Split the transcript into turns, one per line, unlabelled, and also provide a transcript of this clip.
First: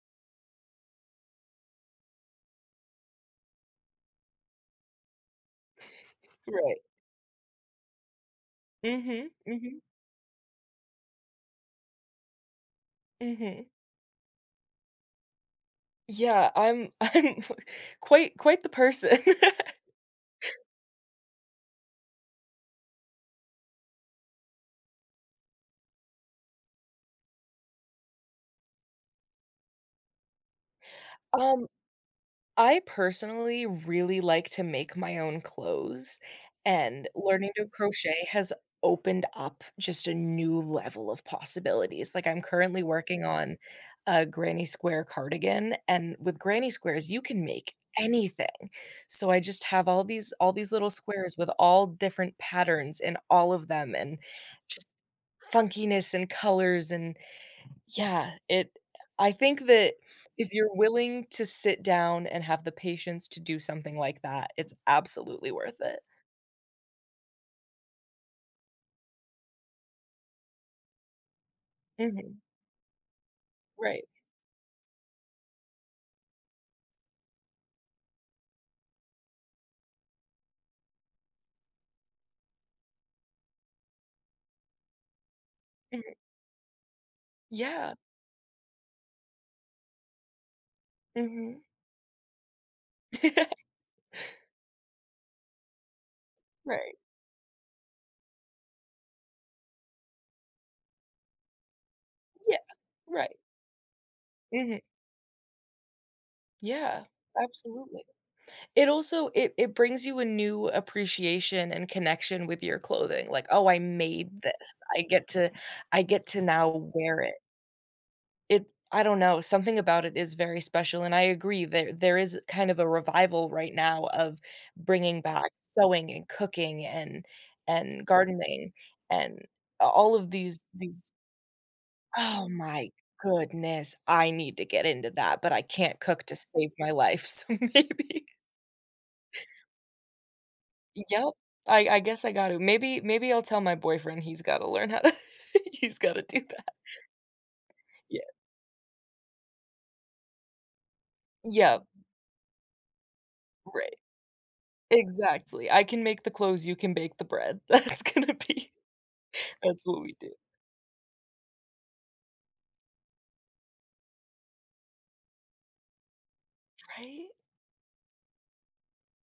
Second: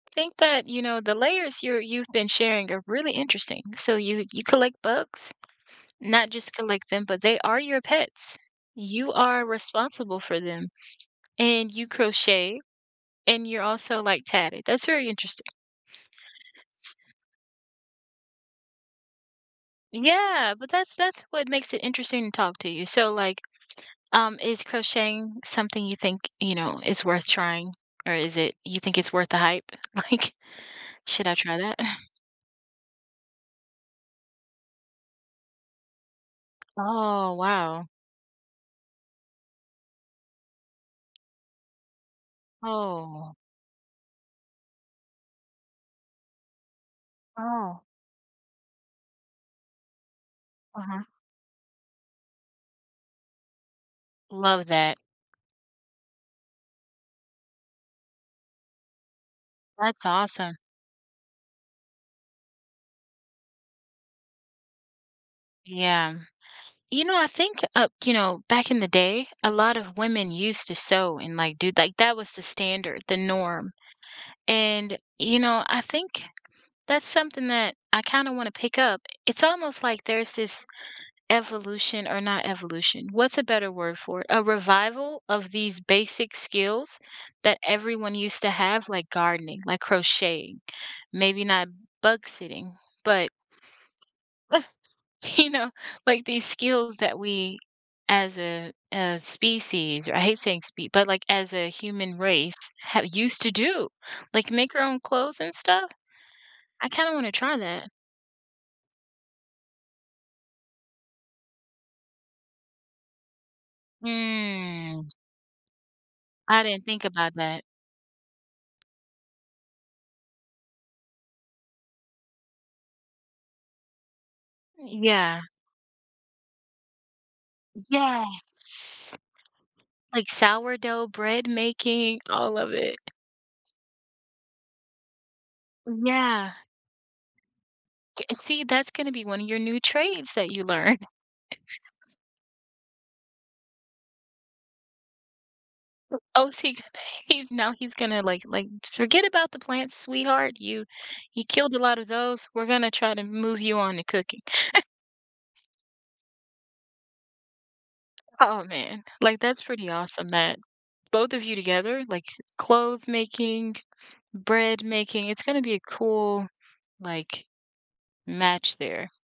Think that, you know, the layers you're you've been sharing are really interesting, so you you collect bugs? Not just
Right.
collect them, but they are your pets. You
Mhm,
are
mhm.
responsible for them, and you crochet, and you're
Mhm.
also, like, tatted, that's very interesting.
Yeah, I'm
S
I'm quite quite the person.
Yeah, but that's that's what makes it interesting to talk to you, so, like, um, is crocheting something you think, you know, is worth trying, or is it you think it's worth the hype, like, should I try
Um,
that?
I personally really like to make my own clothes, and
Oh,
learning to
wow.
crochet has opened up just a new level of possibilities, like, I'm currently working
Oh.
on a granny square cardigan, and with granny squares, you can make
Oh.
anything, so I just have all these all these little
Uh-huh.
squares with all different patterns in all of them and
Love
just
that.
funkiness and colors, and yeah, it I think that
That's
if
awesome.
you're willing to sit down and have the patience to do something like that, it's absolutely worth it.
Yeah. You know, I think, uh, you know, back in the day, a lot of women used to sew and, like, do like, that was
Mhm.
the standard, the norm,
Right.
and, you know, I think that's something that I kinda wanna pick up. It's almost, like, there's this evolution or not evolution, what's a better word for it, a revival of these
Mhm.
basic skills that
Yeah.
everyone used to have, like, gardening, like, crocheting, maybe
Mhm.
not bug sitting, but you know, like, these
Right.
skills that we as a as species or I hate saying spe but, like, as a human race
Yeah.
have
Right.
used to do, like, make
Mhm.
our own clothes and stuff. I
Yeah,
kinda wanna try that.
absolutely. It also it it brings you a new appreciation and connection with your clothing, like, oh, I made this. I
Hmm.
get to I get to
I didn't
now
think
wear
about
it.
that.
It I don't know, something about it is very special, and I agree that there is kind of a revival right now of
Y
bringing
yeah.
back sewing and cooking and and gardening
Yes,
and a all
like,
of these
sourdough
these
bread making,
Oh
all of
my
it.
goodness, I need to get into that, but I can't cook to
Yeah.
save my life, so maybe.
J see, that's gonna be one of your new trades that you learn.
Yep, I I guess I got to. Maybe maybe I'll tell my boyfriend he's got to learn how to he's got to do
Oh, is
that.
he he's now he's
Yeah.
gonna, like like, "Forget about the plants, sweetheart, you you killed a
Yep.
lotta those, we're gonna try to move you
Right.
on to cooking."
Exactly, I can make the clothes, you can bake the bread. That's gonna
Oh,
be
man, like, that's
that's
pretty
what we
awesome
do.
that both of you together, like, clothe making, bread making, it's gonna be a cool,
Right?
like, match there.